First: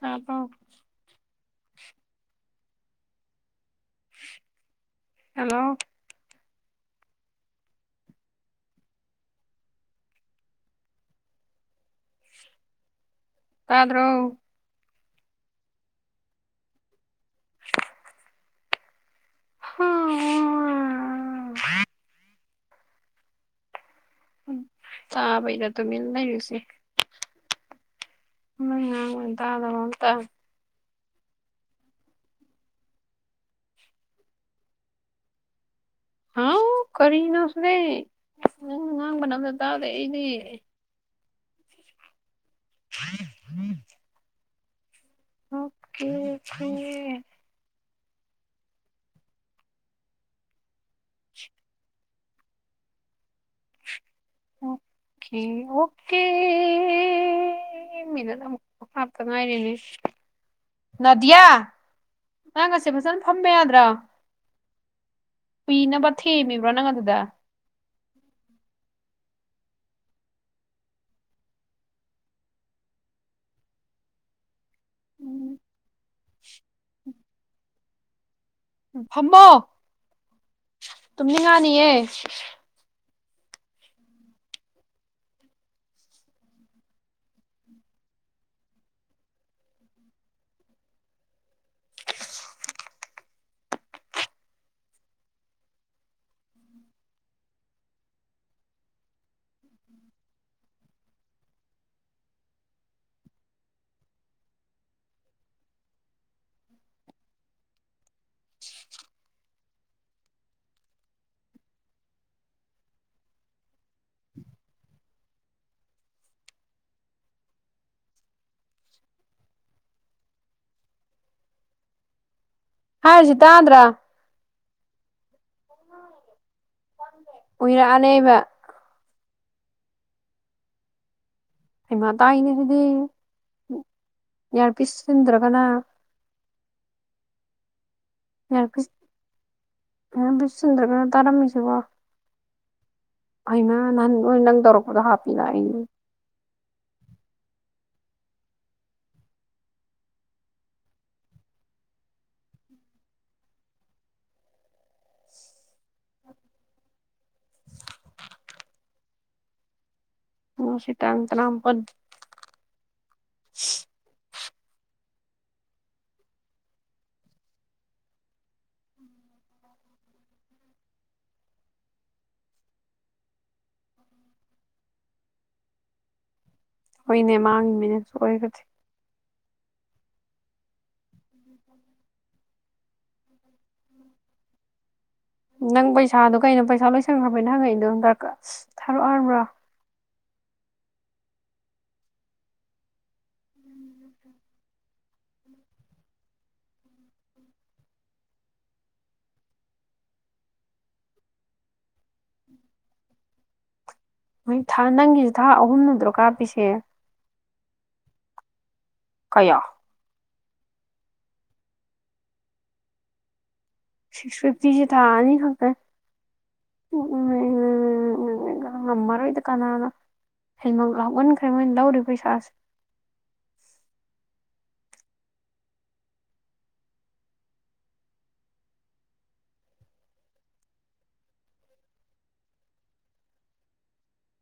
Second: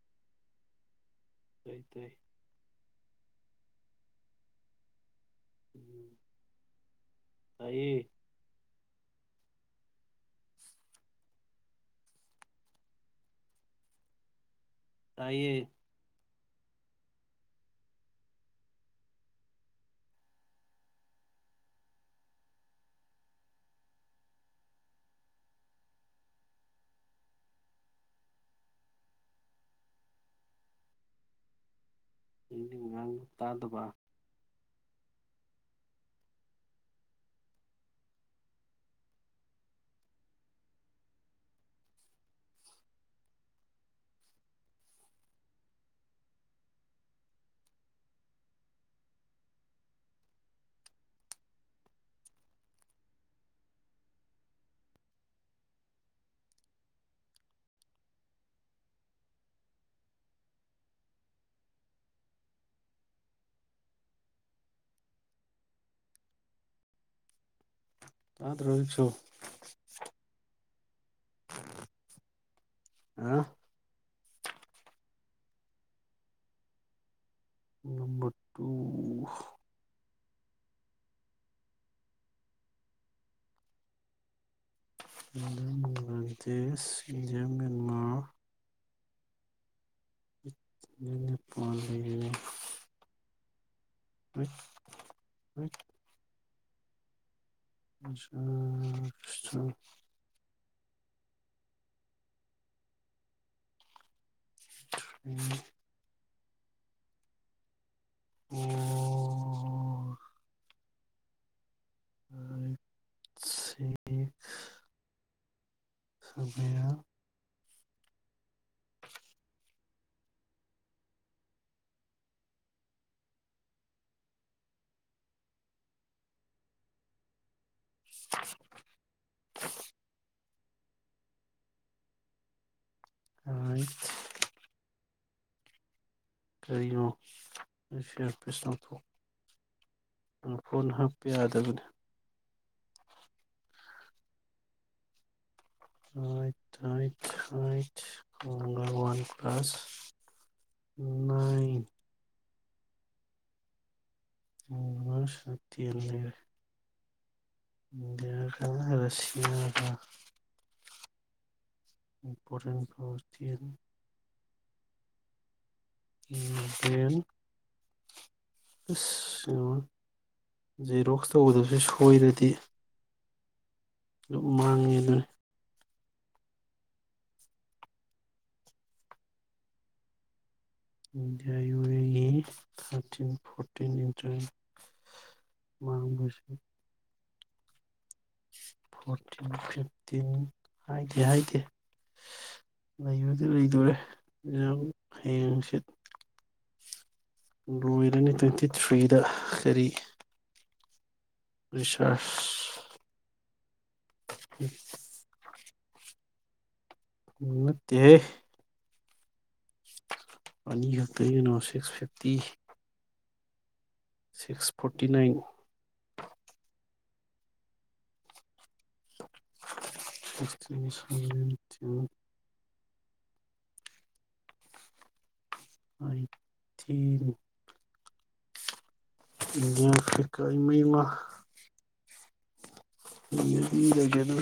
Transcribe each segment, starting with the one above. ꯍꯥꯥ ꯄꯥꯎ ꯇꯥꯏ ꯇꯥꯏ [inaudible] ꯍꯜꯂꯣ ꯑꯩꯌꯦ ꯇꯥꯗ꯭ꯔꯣ ꯇꯥꯏꯌꯦ ꯍ ꯆꯥ ꯄꯩꯗ ꯇ ꯃꯤ ꯂꯩꯔꯨꯁꯤꯦ ꯎꯝ ꯇ ꯑꯗꯕꯇ ꯏ ꯉꯥꯡ ꯇꯥꯗꯨꯕ ꯍꯥꯎ ꯀꯔꯤ ꯅ ꯁꯤꯨꯗ ꯉꯥꯡꯅꯗ ꯇꯥꯗꯗꯤ [unintelligible] ꯑꯣꯀꯦ ꯐꯦ ꯑꯣꯀꯦ ꯑꯣꯀꯦ ꯃꯤꯅꯠ ꯑꯃꯨꯛ ꯍꯥꯞꯇ ꯉꯥꯏꯔꯤꯅꯦ ꯅꯥꯗꯤꯌꯥ ꯅꯪ ꯑꯁꯦ ꯐꯖꯅ ꯐꯝꯕ ꯌꯥꯗ꯭ꯔꯥ ꯀꯨꯏꯅꯕ ꯊꯦꯝꯃꯤꯕ꯭ꯔꯣ ꯅꯪ ꯑꯗꯨꯗ ꯑꯥ꯭ꯔꯣꯕꯤꯁꯨ [unintelligible] ꯎꯝ [unintelligible] ꯐꯝꯕꯣ ꯇꯝꯅꯤꯉꯥꯅꯤꯌꯦ ꯂꯟ ꯕꯪꯒ꯭ꯂꯥꯗꯦꯁ ꯖꯝ ꯃꯦꯟꯃꯥꯔ ꯐꯣꯜ ꯂꯩ [unintelligible] ꯎꯝ ꯎꯝ [unintelligible] [unintelligible] ꯍꯥꯖꯤꯇꯥꯗ꯭ꯔꯥ [unintelligible] ꯎꯏꯔꯛꯑꯅꯦꯕ [unintelligible] ꯑꯩꯃ ꯇꯥꯏ ꯏꯅꯤ ꯑꯗꯨꯗꯤ ꯑꯥꯏꯠ ꯌꯥꯔꯄꯤꯁ [unintelligible] ꯀꯔꯤꯌꯨ ꯑꯩꯁꯨ ꯏꯌꯥꯔꯄꯤꯁ ꯂꯧꯊꯣꯛ ꯏꯌꯥꯔꯄꯤꯁ ꯐꯣꯟ ꯍꯥꯞꯄ ꯌꯥꯗꯕꯅꯤ ꯑꯃ ꯅꯥꯟ ꯏꯟꯪ ꯇꯧꯔꯛꯄꯗ ꯍꯥꯄꯤꯗ ꯏ ꯍ ꯍ ꯍ ꯋꯥꯟ ꯀ꯭ꯂ꯭ꯂꯥꯁ ꯅꯥꯏꯟ ꯑꯣ ꯁꯠꯇ ꯑꯅ ꯃ ꯀ ꯔꯁꯤꯌꯥꯒ [unintelligible] ꯁꯤ ꯇꯪ ꯇꯅꯥꯝ ꯄ [unintelligible] ꯏꯄꯣꯔꯦꯟ ꯐꯁꯇꯦꯜ [unintelligible] ꯗꯦꯟ ꯑꯁ ꯖꯦꯔꯣꯛꯁ ꯇ ꯎꯗꯕꯁꯨ ꯁꯣꯏꯔꯗꯤ ꯑꯗꯨ ꯃꯥꯡꯉꯦ ꯑꯗꯨꯅ ꯍꯣꯏꯅꯦ ꯃꯥꯡꯉꯤꯃꯤꯅꯁꯨ ꯑꯣꯏꯈꯗꯤ ꯏꯟꯗꯤꯌꯨꯔꯤꯒꯤ ꯊꯥꯔꯇꯤꯟ ꯐꯣꯔꯇꯤꯟ ꯏꯟꯇꯔ ꯅꯪ ꯄꯩꯁꯥꯗꯨꯣ ꯀꯩꯅꯣ ꯄꯩꯁꯥ ꯂꯣꯏꯁꯟꯈ꯭ꯔꯕ ꯅ ꯍꯉꯩ ꯅ ꯐꯤꯟ ꯐ ꯇꯤꯟ ꯍꯥꯏꯗꯦ ꯍꯥꯏꯗꯦ ꯂꯩꯕꯗꯤ ꯂꯩꯗꯣꯔꯦ ꯌꯥꯝ ꯍꯌꯦ ꯅꯨꯡꯁꯤꯠ ꯂꯣꯏꯔꯅꯤ ꯇ꯭ꯋꯦꯟꯇꯤ ꯊ꯭ꯔꯤꯗ ꯀꯔꯤ ꯑ [unintelligible] ꯃꯣꯏ ꯊꯥ ꯅꯪꯒꯤꯁꯤꯦ ꯊꯥ ꯅꯠꯇ꯭ꯔꯣ ꯀꯥ ꯄꯁꯦ ꯎꯠꯇꯦ ꯀꯌꯥ ꯑꯅꯤ ꯈꯛꯇꯅꯣ ꯁꯤꯛꯁ ꯐꯤꯐꯇꯤ ꯁꯤꯛꯁ ꯐꯤꯐꯇꯤꯁꯤ ꯐꯣꯔꯇꯤ ꯊꯥꯅꯤ ꯅꯥꯏꯟ ꯈꯪꯗ ꯎꯝ ꯉꯃꯔ ꯀꯅꯥꯅ ꯍꯦꯟꯃ ꯂꯞꯃꯟꯈ꯭ꯔꯦ ꯃꯣꯏꯅ ꯂꯧꯔꯤꯕ ꯄꯩꯁꯥꯁꯦ ꯍ ꯊ ꯌꯥ ꯐꯤ ꯀꯥꯃꯩ ꯑꯃ ꯒꯔ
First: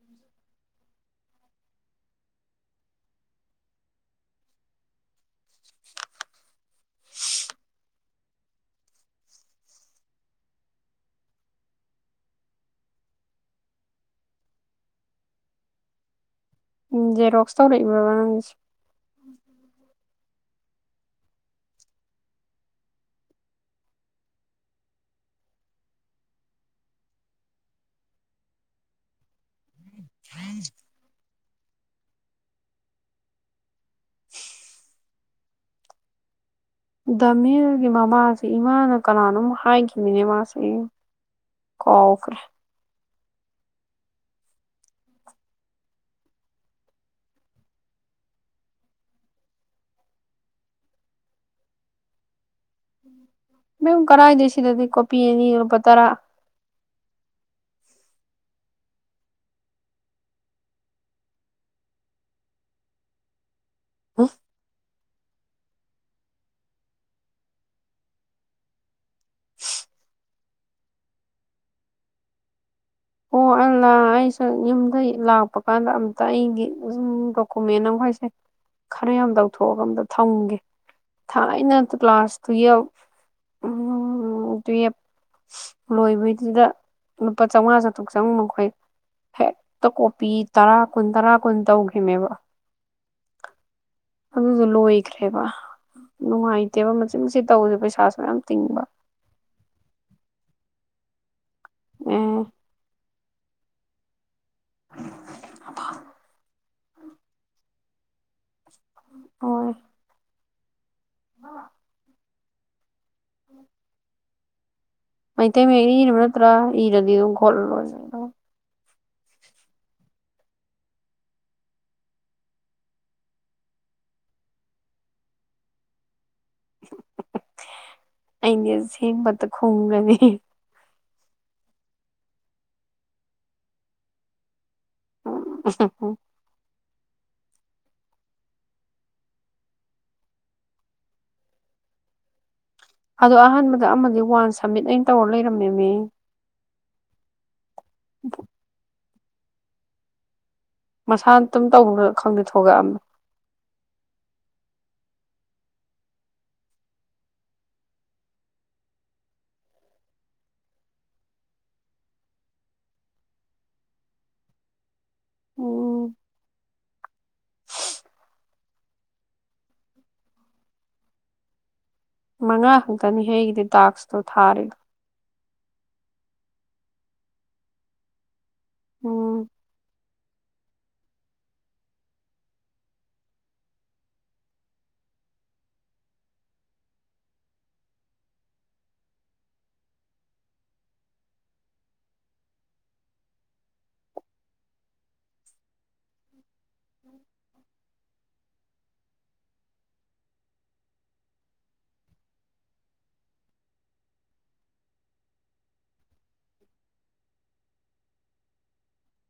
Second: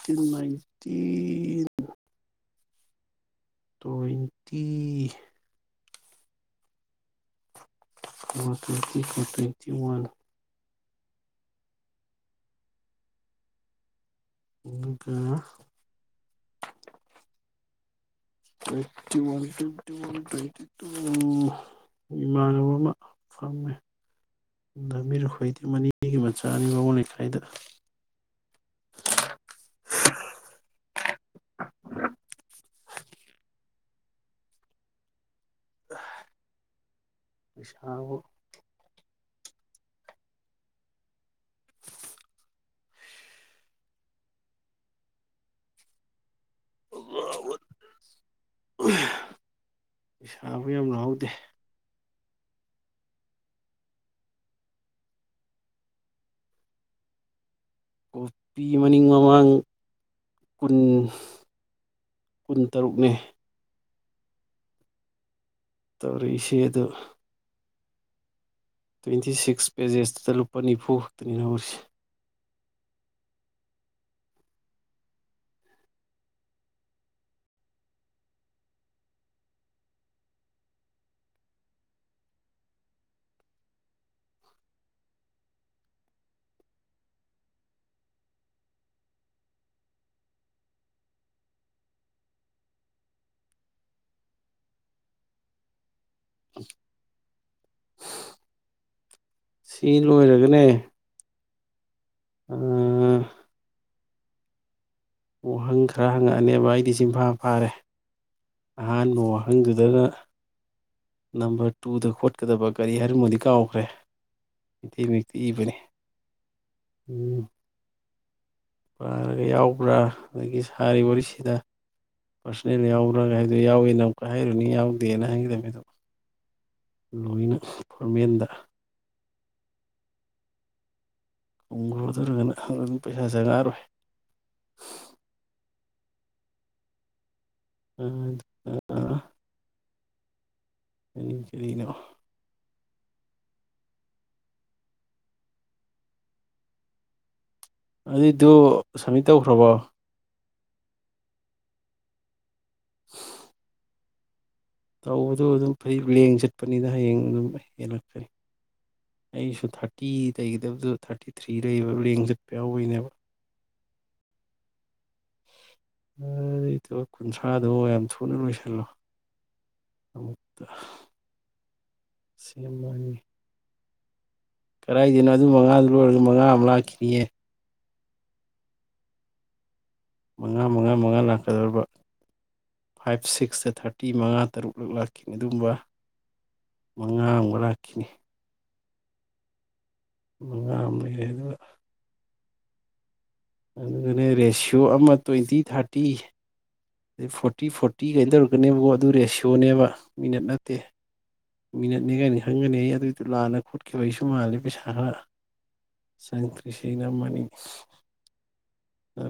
ꯁꯤꯟ ꯃꯥꯏꯇꯤꯟ ꯇ꯭ꯋꯦꯟꯇꯤ ꯋꯥꯇꯣꯏꯇ ꯀꯇꯣꯏꯇ ꯋꯥꯟ ꯑꯗꯨꯒꯀ ꯎꯝ ꯖꯦꯔꯣꯛꯁ ꯇꯧꯔꯛꯏꯕ ꯇ꯭ꯋꯦꯟꯇꯤ ꯋꯥꯟ ꯇ꯭ꯋꯦꯟꯇꯤ ꯋꯥꯟ ꯇ ꯏꯃꯥꯟꯅꯕ ꯑꯃ ꯐꯝꯃꯦ ꯂꯝꯕꯤꯔꯈꯣꯏꯗꯤ ꯃꯅꯤꯒꯤ ꯃꯆꯥꯅꯤ ꯃꯉꯣꯟ ꯂꯩꯀꯥꯏꯗ ꯐꯔꯤꯁ ꯑ ꯃꯤꯜꯒꯤ ꯃꯃꯥꯁꯦ ꯏꯃꯥꯅ ꯀꯅꯥꯅ ꯍꯥꯏꯥꯏꯒꯤꯅꯤꯅꯦ ꯃꯥꯁꯤ ꯀ ꯐꯔ ꯄꯩꯁꯥꯕꯨ ꯌꯥꯝ ꯂꯥꯎꯗꯦ ꯃꯦꯝ ꯀꯔꯥꯏꯗ꯭ꯔꯤ ꯁꯤꯗꯗꯤ ꯀꯣꯄꯤꯤ ꯑꯅꯤ ꯂꯨꯄꯥ ꯇꯔꯥ ꯀꯣꯄꯤꯤ ꯃꯅꯤꯡ ꯃꯃꯥꯡ ꯀꯨꯟ ꯀꯨꯟꯇꯔꯨꯛꯅꯦ ꯍ ꯇꯧꯔꯤ ꯏꯁꯤꯦ ꯑꯗꯨ ꯇ꯭ꯋꯦꯟꯇꯤ ꯁꯤꯛꯁ ꯄꯦꯖꯦꯁꯇꯨꯗ ꯂꯨꯄꯥ ꯅꯤꯐꯨ ꯈꯛꯇꯅꯤ ꯍꯧꯔꯤ ꯑꯣ ꯑꯂ ꯑꯩꯁꯨ ꯌꯨꯝꯗꯒꯤꯩ ꯂꯥꯛꯄ ꯀꯥꯟꯗ ꯑꯝꯇ ꯑꯩꯒꯤꯨꯝ ꯗꯣꯀꯨꯃꯦꯟ ꯑꯃꯈꯩꯁꯦ ꯈꯔ ꯌꯥꯝ ꯇꯧꯊꯣꯛꯑꯒ ꯑꯝꯇ ꯊꯝꯒꯦ ꯊꯥꯏꯅ ꯀ꯭ꯂꯥꯁ ꯇꯨꯌꯦꯜꯐ ꯇꯨꯌꯦꯜꯐ ꯂꯣꯏꯕꯩꯗꯨꯗ ꯂꯨꯄꯥ ꯆꯥꯝꯃꯉꯥ ꯆ ꯆꯪ ꯃꯈꯣꯏ ꯍꯦꯛꯇ ꯀꯣꯄꯤ ꯇꯔꯥ ꯀꯨꯟ ꯇꯔꯥ ꯀꯨꯟ ꯇꯧꯈꯤꯕꯅꯦꯕ ꯑꯗꯨꯁꯨ ꯂꯣꯏꯈ꯭ꯔꯦꯕ ꯅꯨꯡꯉꯥꯏꯇꯦꯕ ꯃꯁꯤꯆ ꯃꯆ ꯇꯧꯁꯦ ꯄꯩꯁꯥꯁꯨ ꯃꯌꯥꯝ ꯇꯤꯡꯕ ꯑꯦ ꯎꯝ ꯋꯥꯍꯪ ꯈꯔ ꯍꯪꯉꯛꯑꯅꯦ ꯚꯥꯏ ꯂꯤ ꯆꯤꯡꯐꯥ ꯐꯥꯔꯦ ꯑꯍꯥꯟꯕ ꯍꯣꯏ ꯋꯥꯍꯪꯗꯨꯗ ꯅꯝꯕꯔ ꯇꯨꯗ ꯀꯗꯕꯛ ꯀꯔꯤ ꯍꯥꯏꯦ ꯃꯣꯗꯤ ꯀꯥꯎꯈ꯭ꯔꯦ ꯃꯩꯇꯩ ꯃꯌꯦꯛꯇ ꯃꯩꯇꯩ ꯏꯕꯅꯤ ꯃꯌꯦꯛꯅ ꯏꯔꯕ ꯅꯠꯇ꯭ꯔꯥ ꯏꯔꯗꯤ ꯑꯗꯨꯝ ꯎꯝ ꯈꯣꯠꯂ ꯂꯣꯏꯅꯤꯝ ꯄꯥꯔꯒ ꯌꯥꯎꯕ꯭ꯔꯥ ꯑꯗꯒꯤ ꯁꯥꯔꯤꯕ ꯋꯥꯔꯤꯁꯤꯗ ꯄꯥꯔꯁꯣꯅꯦꯜ ꯌꯥꯎꯕ꯭ꯔꯥꯒ ꯍꯥꯏꯗ ꯌꯥꯎꯏꯤ ꯅ ꯑꯃꯨꯛꯀ ꯍꯥꯏꯔꯨꯅꯤ ꯌꯥꯎꯗꯦꯅ ꯍꯥꯏꯒꯗꯕꯃꯤꯗꯣ ꯑꯩꯅꯦ ꯑꯁꯦꯡꯕꯇ ꯈꯣꯡꯒꯅꯤ ꯈꯣꯡꯒꯨꯗꯔꯒꯅ ꯑꯗꯨꯝ ꯄꯩꯁꯥꯁꯦ ꯉꯥꯔꯣꯏ ꯎ ꯑ ꯑ ꯑ ꯀꯔꯤꯅꯣ ꯑꯗꯣ ꯑꯍꯥꯟꯕꯗ ꯑꯃꯗꯤ ꯋꯥꯟ ꯁꯕꯃꯤꯠ ꯑꯩꯅ ꯇꯧꯔ ꯂꯩꯔꯝꯅꯦꯃꯤ ꯑꯗꯨꯗꯗꯨ ꯁꯝꯃꯤꯠ ꯇꯧꯈ꯭ꯔꯕꯣ ꯃꯁꯥꯅ ꯑꯗꯨꯝ ꯇꯧ ꯈꯪꯗ ꯊꯣꯛꯒ ꯇꯧꯕꯗꯣ ꯑꯗꯨꯝ ꯐꯩ ꯂꯦꯡ ꯆꯠꯄꯅꯤꯅ ꯍꯌꯦꯡ ꯑꯗꯨꯝ ꯍꯦꯜꯂꯛꯀꯅꯤ ꯑꯩꯁꯨ ꯊꯥꯔꯇꯤ ꯇꯩꯒꯗꯕꯗ ꯊꯥꯔꯇꯤ ꯊ꯭ꯔꯤ ꯂꯩꯕ ꯂꯦꯡ ꯆꯠꯄ ꯌꯥꯎꯋꯣꯏꯅꯦꯕ ꯎꯝ ꯑꯩꯗꯣ ꯀꯨꯟꯊ꯭ꯔꯥꯗꯣ ꯌꯥꯝ ꯊꯨꯅ ꯂꯣꯏꯁꯤꯜꯂꯣ ꯑꯃꯨꯛꯇ ꯃꯉꯥ ꯁꯦꯝꯃꯅꯤ ꯈꯛꯇꯅꯤ ꯍꯒꯤꯗꯤ ꯗꯥꯛꯁ ꯊꯥꯔꯦ ꯀꯗꯥꯏꯗꯩꯅꯣ ꯑꯗꯨ ꯃꯉꯥꯗꯨ ꯂꯣꯏꯔꯒ ꯃꯉꯥ ꯑꯃ ꯂꯥꯛꯈꯤꯅꯤꯌꯦ ꯎꯝ ꯃꯉꯥ ꯃꯉꯥ ꯃꯉꯥ ꯂꯥꯛꯀꯗꯧꯔꯤꯕ ꯐꯥꯏꯚ ꯁꯤꯛꯁꯇ ꯊꯥꯔꯇꯤ ꯃꯉꯥ ꯇꯔꯨꯛꯂꯛ ꯂꯥꯛꯈꯤꯅꯤ ꯑꯗꯨꯝꯕ ꯃꯉꯥ ꯑꯃꯒ ꯂꯥꯛꯈꯤꯅꯤ ꯃꯉꯥ ꯑꯃ ꯂꯩ ꯍꯥꯏꯗꯨꯅ ꯑꯗꯨꯅꯦ ꯔꯦꯁꯤꯌꯣ ꯑꯃ ꯇ꯭ꯋꯦꯟꯇꯤ ꯊꯥꯔꯇꯤ ꯑꯗꯩ ꯐꯣꯔꯇꯤ ꯐꯣꯔꯇꯤ ꯀꯩ ꯇꯧꯔꯛꯀꯅꯦꯕꯀꯣ ꯑꯗꯨ ꯔꯦꯁꯤꯌꯣꯅꯦꯕ ꯃꯤꯅꯠ ꯅꯠꯇꯦ ꯃꯤꯅꯠꯅꯦ ꯀꯥꯏꯅꯤ ꯈꯪꯒꯅꯤ ꯑꯩ ꯑꯗꯨꯏꯗꯨꯣ ꯂꯥꯟꯅ ꯈꯣꯠꯈꯤꯕ ꯑꯩꯁꯨ ꯃꯥꯜꯂꯦ ꯄꯩꯁꯥ ꯈꯔ ꯆꯪꯈ꯭ꯔꯤꯁ ꯑ ꯅ ꯃꯥꯅꯤ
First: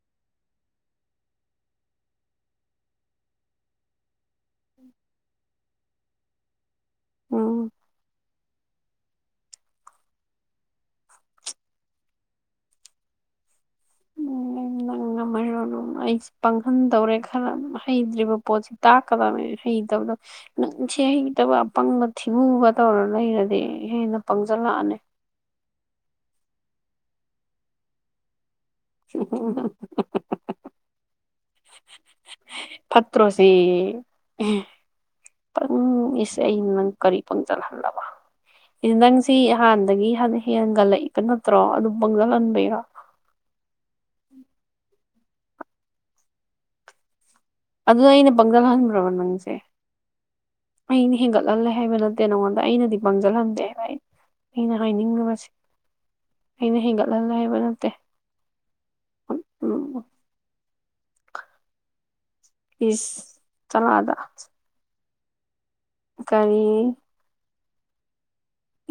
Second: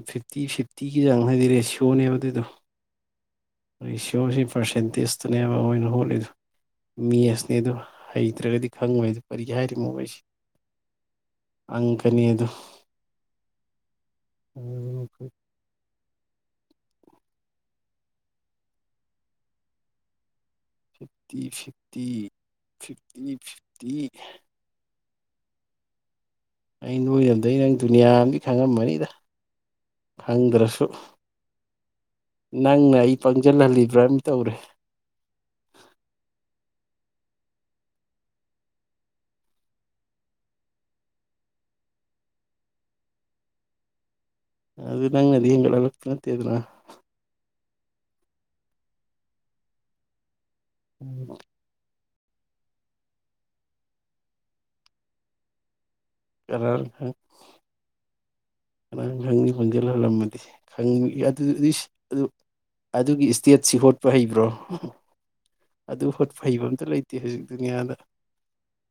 ꯐꯤꯐꯇꯤ ꯐꯤꯐꯇꯤꯒꯤ ꯆꯥꯡ ꯍꯥꯏꯗꯤ ꯔꯦꯁꯤꯌꯣꯅꯦꯕ ꯑꯗꯨꯏꯗꯣ ꯌꯣꯁꯤ ꯄꯁꯤꯁꯤ ꯏꯁꯅꯦꯕꯣꯏ ꯍꯣ [unintelligible] ꯃꯤ ꯑꯁꯅꯦ ꯎꯝ ꯑꯗꯨꯣ ꯍꯩꯇ꯭ꯔꯒꯗꯤ ꯈꯪꯕꯣꯏꯗꯣ ꯀꯔꯤ ꯍꯥꯏꯔꯤꯅꯣ ꯑꯩꯣꯏꯁꯤꯦ ꯑꯪꯀꯅꯤꯗꯣ ꯃꯁ ꯄꯥꯡꯍꯟ ꯇꯧꯔꯦ ꯈꯔ ꯍꯩꯇ꯭ꯔꯤꯕ ꯄꯣꯠꯁꯤ ꯇꯥꯛꯀꯗꯕꯅꯤ ꯍꯩꯇꯕꯗꯣ ꯅꯪ ꯏꯁꯤ ꯍꯩꯇꯕ ꯑꯄꯪꯕ ꯐꯤꯐꯇꯤ ꯊꯤꯃꯨꯒ ꯇꯧꯔ ꯐꯤꯐꯇꯤ ꯂꯩꯔꯗꯤ ꯐꯤꯐꯇꯤ ꯍꯦꯟꯅ ꯄꯪꯁꯤꯜꯂꯛꯑꯅꯤ ꯑꯩ ꯅꯣꯏꯅꯗꯩ ꯅꯪ ꯗꯨꯅꯤꯌꯥ ꯈꯪꯉꯝꯃꯅꯤꯗ ꯈꯪꯗ꯭ꯔꯁꯨ ꯅꯪꯅ ꯑꯩ ꯄꯠꯇ꯭ꯔꯣꯁꯤ ꯄꯪꯁꯤꯜꯍꯜꯂꯤꯕ꯭ꯔꯥ ꯑꯃ ꯇꯧꯔꯦ ꯎꯝ ꯀꯔꯤ ꯄꯪꯁꯤꯜꯍꯟꯂꯕꯗꯤ ꯅꯪꯁꯤ ꯍꯥꯟꯗꯒꯤ ꯍꯥꯟꯅ ꯍꯦꯟꯦꯟꯒꯠꯂꯛꯏꯕ ꯅꯠꯇ꯭ꯔꯣ ꯑꯗꯨꯝ ꯄꯪꯖꯜꯍꯟꯕꯤꯔ ꯑꯗꯨꯗꯉꯗꯤ ꯌꯦꯅꯠꯇꯗꯅ ꯑꯗꯨꯗ ꯑꯩꯅ ꯄꯪꯖꯜꯍꯟꯈ꯭ꯔꯕ ꯅꯪꯁꯦ ꯑꯩꯅ ꯍꯦꯟꯒꯠꯂꯂ ꯍꯥꯏꯦ ꯃꯅ ꯅꯪꯉꯣꯟꯗ ꯑꯩꯅꯗꯤ ꯄꯪꯁꯤꯜꯂꯝꯗꯦ ꯍꯥꯏꯕ ꯑꯩ ꯑꯩꯅ ꯍꯥꯏꯅꯤꯡꯉꯕꯁꯦ ꯀꯔꯥꯡꯈ ꯀꯔꯥꯡꯈꯪꯒꯤ ꯈꯣꯟꯖꯦꯜ ꯍꯜꯂꯝꯃꯗꯤꯁꯦ ꯈꯪ ꯑꯗꯨꯗꯤ ꯑꯗꯨ ꯏꯁ ꯑꯗꯨꯒꯤ ꯏꯁꯇꯦꯠꯁꯤ ꯍꯣꯠꯄ ꯆꯂꯥꯗ ꯍꯩꯕ꯭ꯔꯣ ꯑꯗꯨ ꯍꯣꯠ ꯐꯩꯕ ꯑꯝꯇ ꯂꯩꯇꯦ ꯍꯧꯖꯤꯛ ꯑꯗꯨꯅꯤꯌꯥꯗ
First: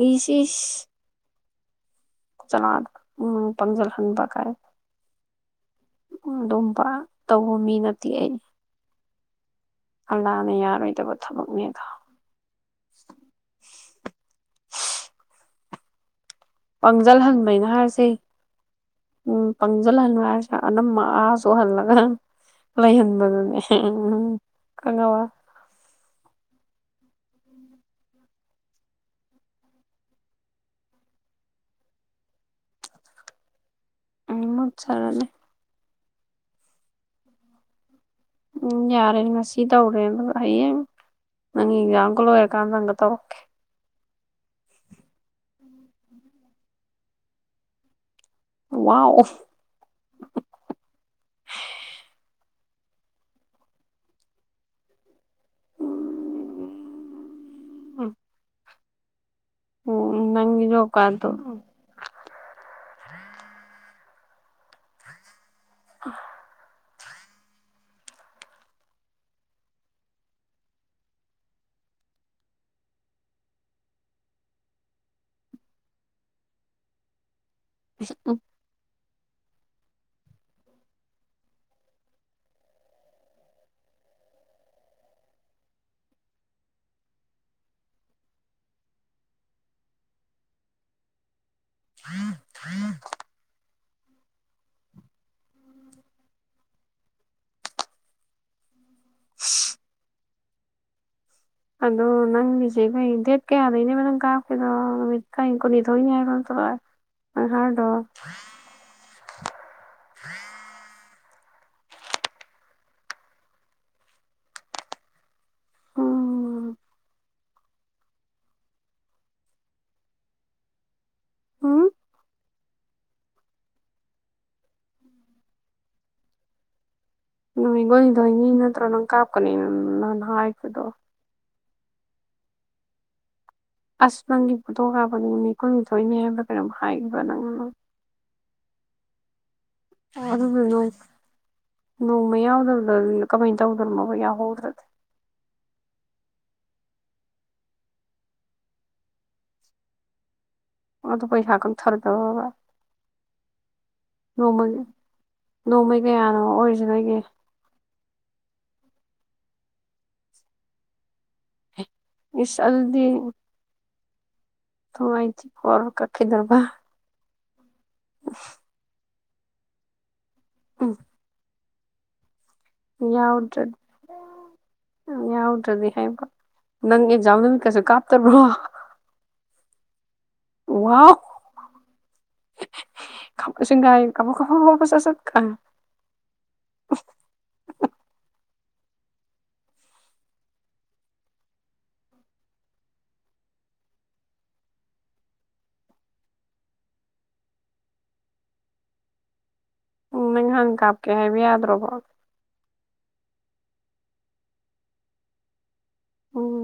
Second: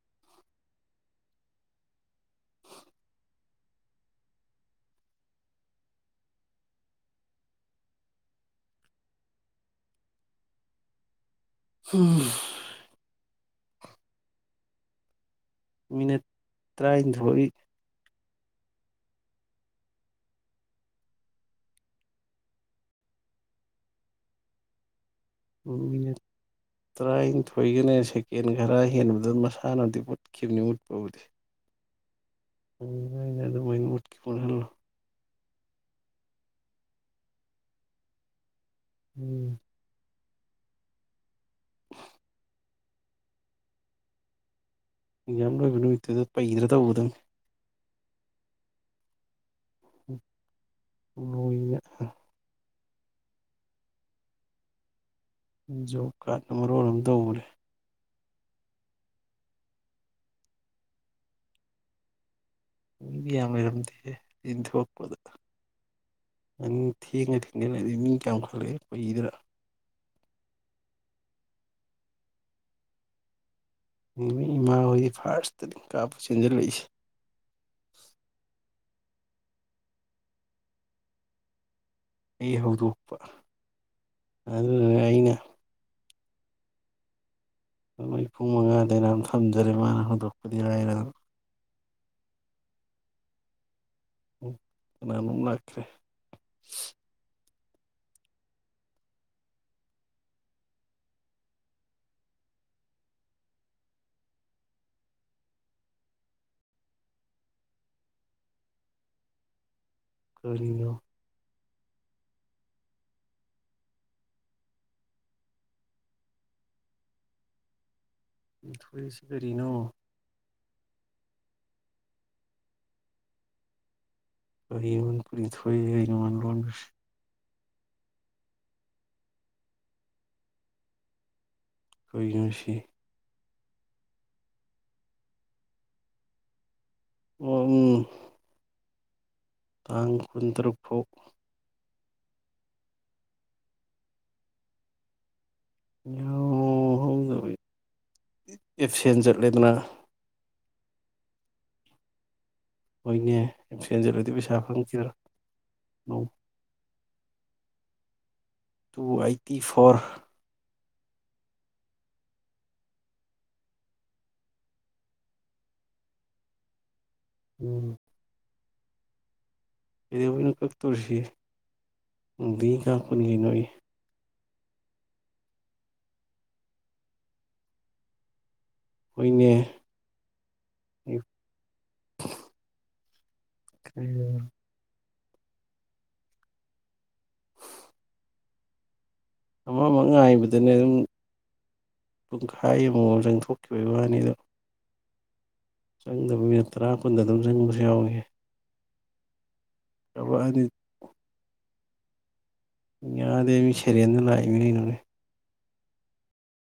ꯏꯁꯤꯤꯁ ꯆꯂ ꯎꯝ ꯄꯪꯖꯜ ꯍꯟꯕ ꯀꯥꯏ ꯑꯗꯨꯝ ꯇꯧꯕ ꯃꯤ ꯅꯠꯇꯦ ꯑꯩ ꯑꯜꯥꯅꯦ ꯌꯥꯔ ꯑꯣꯏꯣꯏ ꯇ ꯊꯕꯛꯅꯦꯗ ꯃꯤꯅꯠ ꯄꯥꯡꯖꯜ ꯇꯔꯥꯅꯤꯊꯣꯏ ꯍꯟꯕꯅ ꯍꯥꯏꯔꯁꯦ ꯎꯝ ꯄꯪꯁꯤꯜꯍꯟꯂꯨ ꯍꯥꯏꯁꯦ ꯑꯅꯝꯝꯕ ꯑꯥ ꯁꯣꯛꯍꯜꯂꯒ ꯂꯩꯍꯟꯕꯗꯨꯅꯦ ꯎꯝ ꯎꯝ ꯈꯅꯕ ꯃꯤꯅꯤꯠ ꯇꯔꯥꯅꯤꯊꯣꯏꯒꯅꯦ ꯁꯦꯀꯦꯟ ꯈꯔ ꯍꯦꯟꯕꯗ ꯃꯁꯥꯅꯕꯨꯗꯤ ꯎꯠꯈꯤꯕꯅꯤ ꯃꯠꯄꯕꯨꯗꯤ ꯑꯗꯨ ꯑꯗꯨꯃꯥꯏꯅ ꯃꯨꯠꯈꯤ ꯎ ꯃꯨꯠꯍꯜꯂꯣ ꯃ ꯁꯔ ꯂꯩꯦ ꯎꯝ ꯌꯥꯔꯦꯅꯦ ꯎꯝ ꯉꯁꯤ ꯇꯧꯔꯦ ꯑꯗꯨ ꯍꯌꯦꯟ ꯅꯪꯖꯥꯡꯒꯂ ꯑꯣꯏꯔꯀꯥꯒ ꯇ ꯑꯣꯦ ꯏ ꯌꯥꯝ ꯂꯣꯏꯕ ꯅꯨꯃꯤꯠꯇꯨꯗ ꯄꯩꯗ꯭ꯔꯥ ꯇꯧꯗꯅꯤ ꯋꯥ ꯑꯣ ꯅꯨꯩꯅ ꯖꯣ ꯀꯠ ꯃꯔꯣ ꯑꯃ ꯇ ꯎꯔꯦ ꯎꯝ ꯎꯝ ꯅꯪꯖꯣ ꯀꯥ ꯑꯗꯨꯣ ꯃꯤ ꯌꯥꯝꯔꯝꯗꯤꯦ ꯆꯤꯟ ꯍꯄꯗ ꯑ ꯊꯦꯡꯉ ꯊꯦꯡꯒꯂꯗꯤ ꯃꯤ ꯀꯌꯥꯝꯨꯈꯠꯂꯛꯑꯦ ꯑꯩꯈꯣꯏꯏꯗꯔ ꯏꯃꯥ ꯍꯣꯏꯗꯤ ꯐꯥꯔꯁꯇꯗꯤ ꯀꯥꯞꯄ ꯆꯦꯟꯁꯤꯜꯂꯛꯏꯁꯦ ꯎꯝ ꯑꯩ ꯍꯧꯗꯣꯛꯄ ꯑꯗꯨꯗꯨꯒ ꯑꯩꯅ ꯑꯗꯨꯝ ꯑꯩ ꯄꯨꯡ ꯃꯉꯥꯗꯩꯅ ꯑꯗꯨꯝ ꯊꯝꯖꯔꯦ ꯃꯥꯅ ꯍꯧꯗꯣꯛꯄꯗꯤ ꯍꯥꯏꯔꯦ ꯑꯗꯨ ꯍ ꯍ ꯎ ꯅꯅ ꯂꯥꯛꯈ꯭ꯔꯦ [inaudible] ꯑꯗꯣ ꯅꯪꯒꯤꯁꯦ ꯑꯩꯈꯣꯏ ꯗꯦꯠ ꯀꯌꯥꯗꯅꯦꯕ ꯅꯪ ꯀꯥꯞꯀꯗꯣ ꯅꯨꯃꯤꯠ ꯀ ꯀꯨꯟꯅꯤꯊꯣꯏꯅꯤ ꯍꯥꯏꯕꯍꯔꯗꯣ ꯀꯔꯤꯅꯣ ꯎꯝ ꯊꯨꯏꯁꯦ ꯀꯔꯤꯅꯣ ꯎꯝ ꯑꯩ ꯌꯃ ꯄ ꯊꯣꯏ ꯑꯩ ꯌꯃ ꯂꯣꯟꯁ ꯅꯣꯏꯣꯏꯒꯣꯏꯗꯅꯤ ꯅꯠꯇ꯭ꯔ ꯅꯪ ꯀꯥꯞꯀꯅꯤ ꯅꯪ ꯍꯥꯏꯕꯗꯣ ꯀꯣꯏꯅꯅꯨꯡꯁꯤ ꯑꯁ ꯅꯪꯒꯤ ꯐꯣꯊꯣꯛ ꯀꯥꯞꯄꯗꯨ ꯃꯤꯠ ꯀꯨꯟꯅꯤ ꯊꯣꯛꯏꯅꯦ ꯍꯥꯏꯕ ꯀꯩꯅꯝ ꯍꯥꯏꯕ ꯅ ꯑꯣ ꯎꯝ ꯇꯥꯡ ꯀꯨꯟꯇꯔꯨꯛ ꯅꯣꯡ ꯐꯧ ꯅꯣꯡꯃ ꯌꯥꯎꯗꯕꯗꯗꯤ ꯀꯃꯥꯏꯅ ꯇꯧꯗꯣꯏꯃꯣꯕ ꯌꯥꯎꯍꯧꯗ꯭ꯔꯗꯤ ꯑꯦꯞꯁꯦꯟ ꯆꯠꯂꯦꯗꯅ ꯑꯗꯨ ꯄꯩꯁꯥ ꯀ ꯊꯔꯗꯕꯕ ꯍꯣꯏꯅꯦ ꯑꯦꯞꯁꯦꯟ ꯆꯠꯂꯗꯤ ꯄꯩꯁꯥ ꯅꯣꯡꯃ ꯐꯪꯈꯤꯗ꯭ꯔꯥ ꯅꯣꯡꯃꯩ ꯀꯌꯥꯅꯣ ꯑꯣꯏꯔꯤꯁꯤ ꯅꯣꯏꯒꯤ ꯇꯨ ꯑꯩꯠꯇꯤ ꯐꯣꯔ ꯏꯁ ꯑꯗꯨꯗꯤ ꯊꯨꯡ ꯑꯩꯥꯏ ꯊ ꯐꯔ ꯀꯛꯈꯤꯗꯕ ꯎꯝ ꯀꯩꯗ ꯑꯣꯏꯅ ꯎꯝ ꯀꯛꯇꯣꯔꯤꯁꯤ ꯅꯨꯡꯗꯤꯒꯤ ꯀꯛꯄꯅꯤ ꯅꯣꯏ ꯌꯥꯎꯗ꯭ꯔꯗꯤ ꯌꯥꯎꯗ꯭ꯔꯗꯤ ꯍꯥꯏꯕ ꯅꯪꯒꯤꯖꯝ ꯅꯨꯃꯤ ꯀꯩꯁꯨ ꯀꯥꯞꯇꯕ꯭ꯔꯣ ꯍꯣꯏꯅꯦ ꯋꯥꯎ [unintelligible] [unintelligible] ꯑꯃ ꯑꯃ ꯉꯥꯏꯕꯗꯅ ꯑꯗꯨꯝ ꯄꯨꯡꯈꯥꯏ ꯑꯃꯃꯝ ꯆꯪꯊꯣꯛꯈꯤꯕꯒꯤ ꯋꯥꯅꯤꯗꯣ ꯆꯪꯗꯕ ꯃꯤꯅꯤꯠ ꯇꯔꯥ ꯀꯨꯟꯗ ꯑꯗꯨꯝ ꯆꯪꯕꯁꯨ ꯌꯥꯎꯏ ꯎꯝ ꯀꯛꯂꯛꯑꯗꯤ ꯅꯪꯍꯪ ꯀꯥꯞꯀꯦ ꯍꯥꯏꯕ ꯌꯥꯗ꯭ꯔꯣꯕꯣ ꯌꯥꯗꯦ ꯃꯤ ꯁꯦꯔꯤꯑꯦꯜꯗ ꯂꯥꯛꯏꯃꯤ ꯀꯩꯅꯣꯅꯦ ꯎꯝ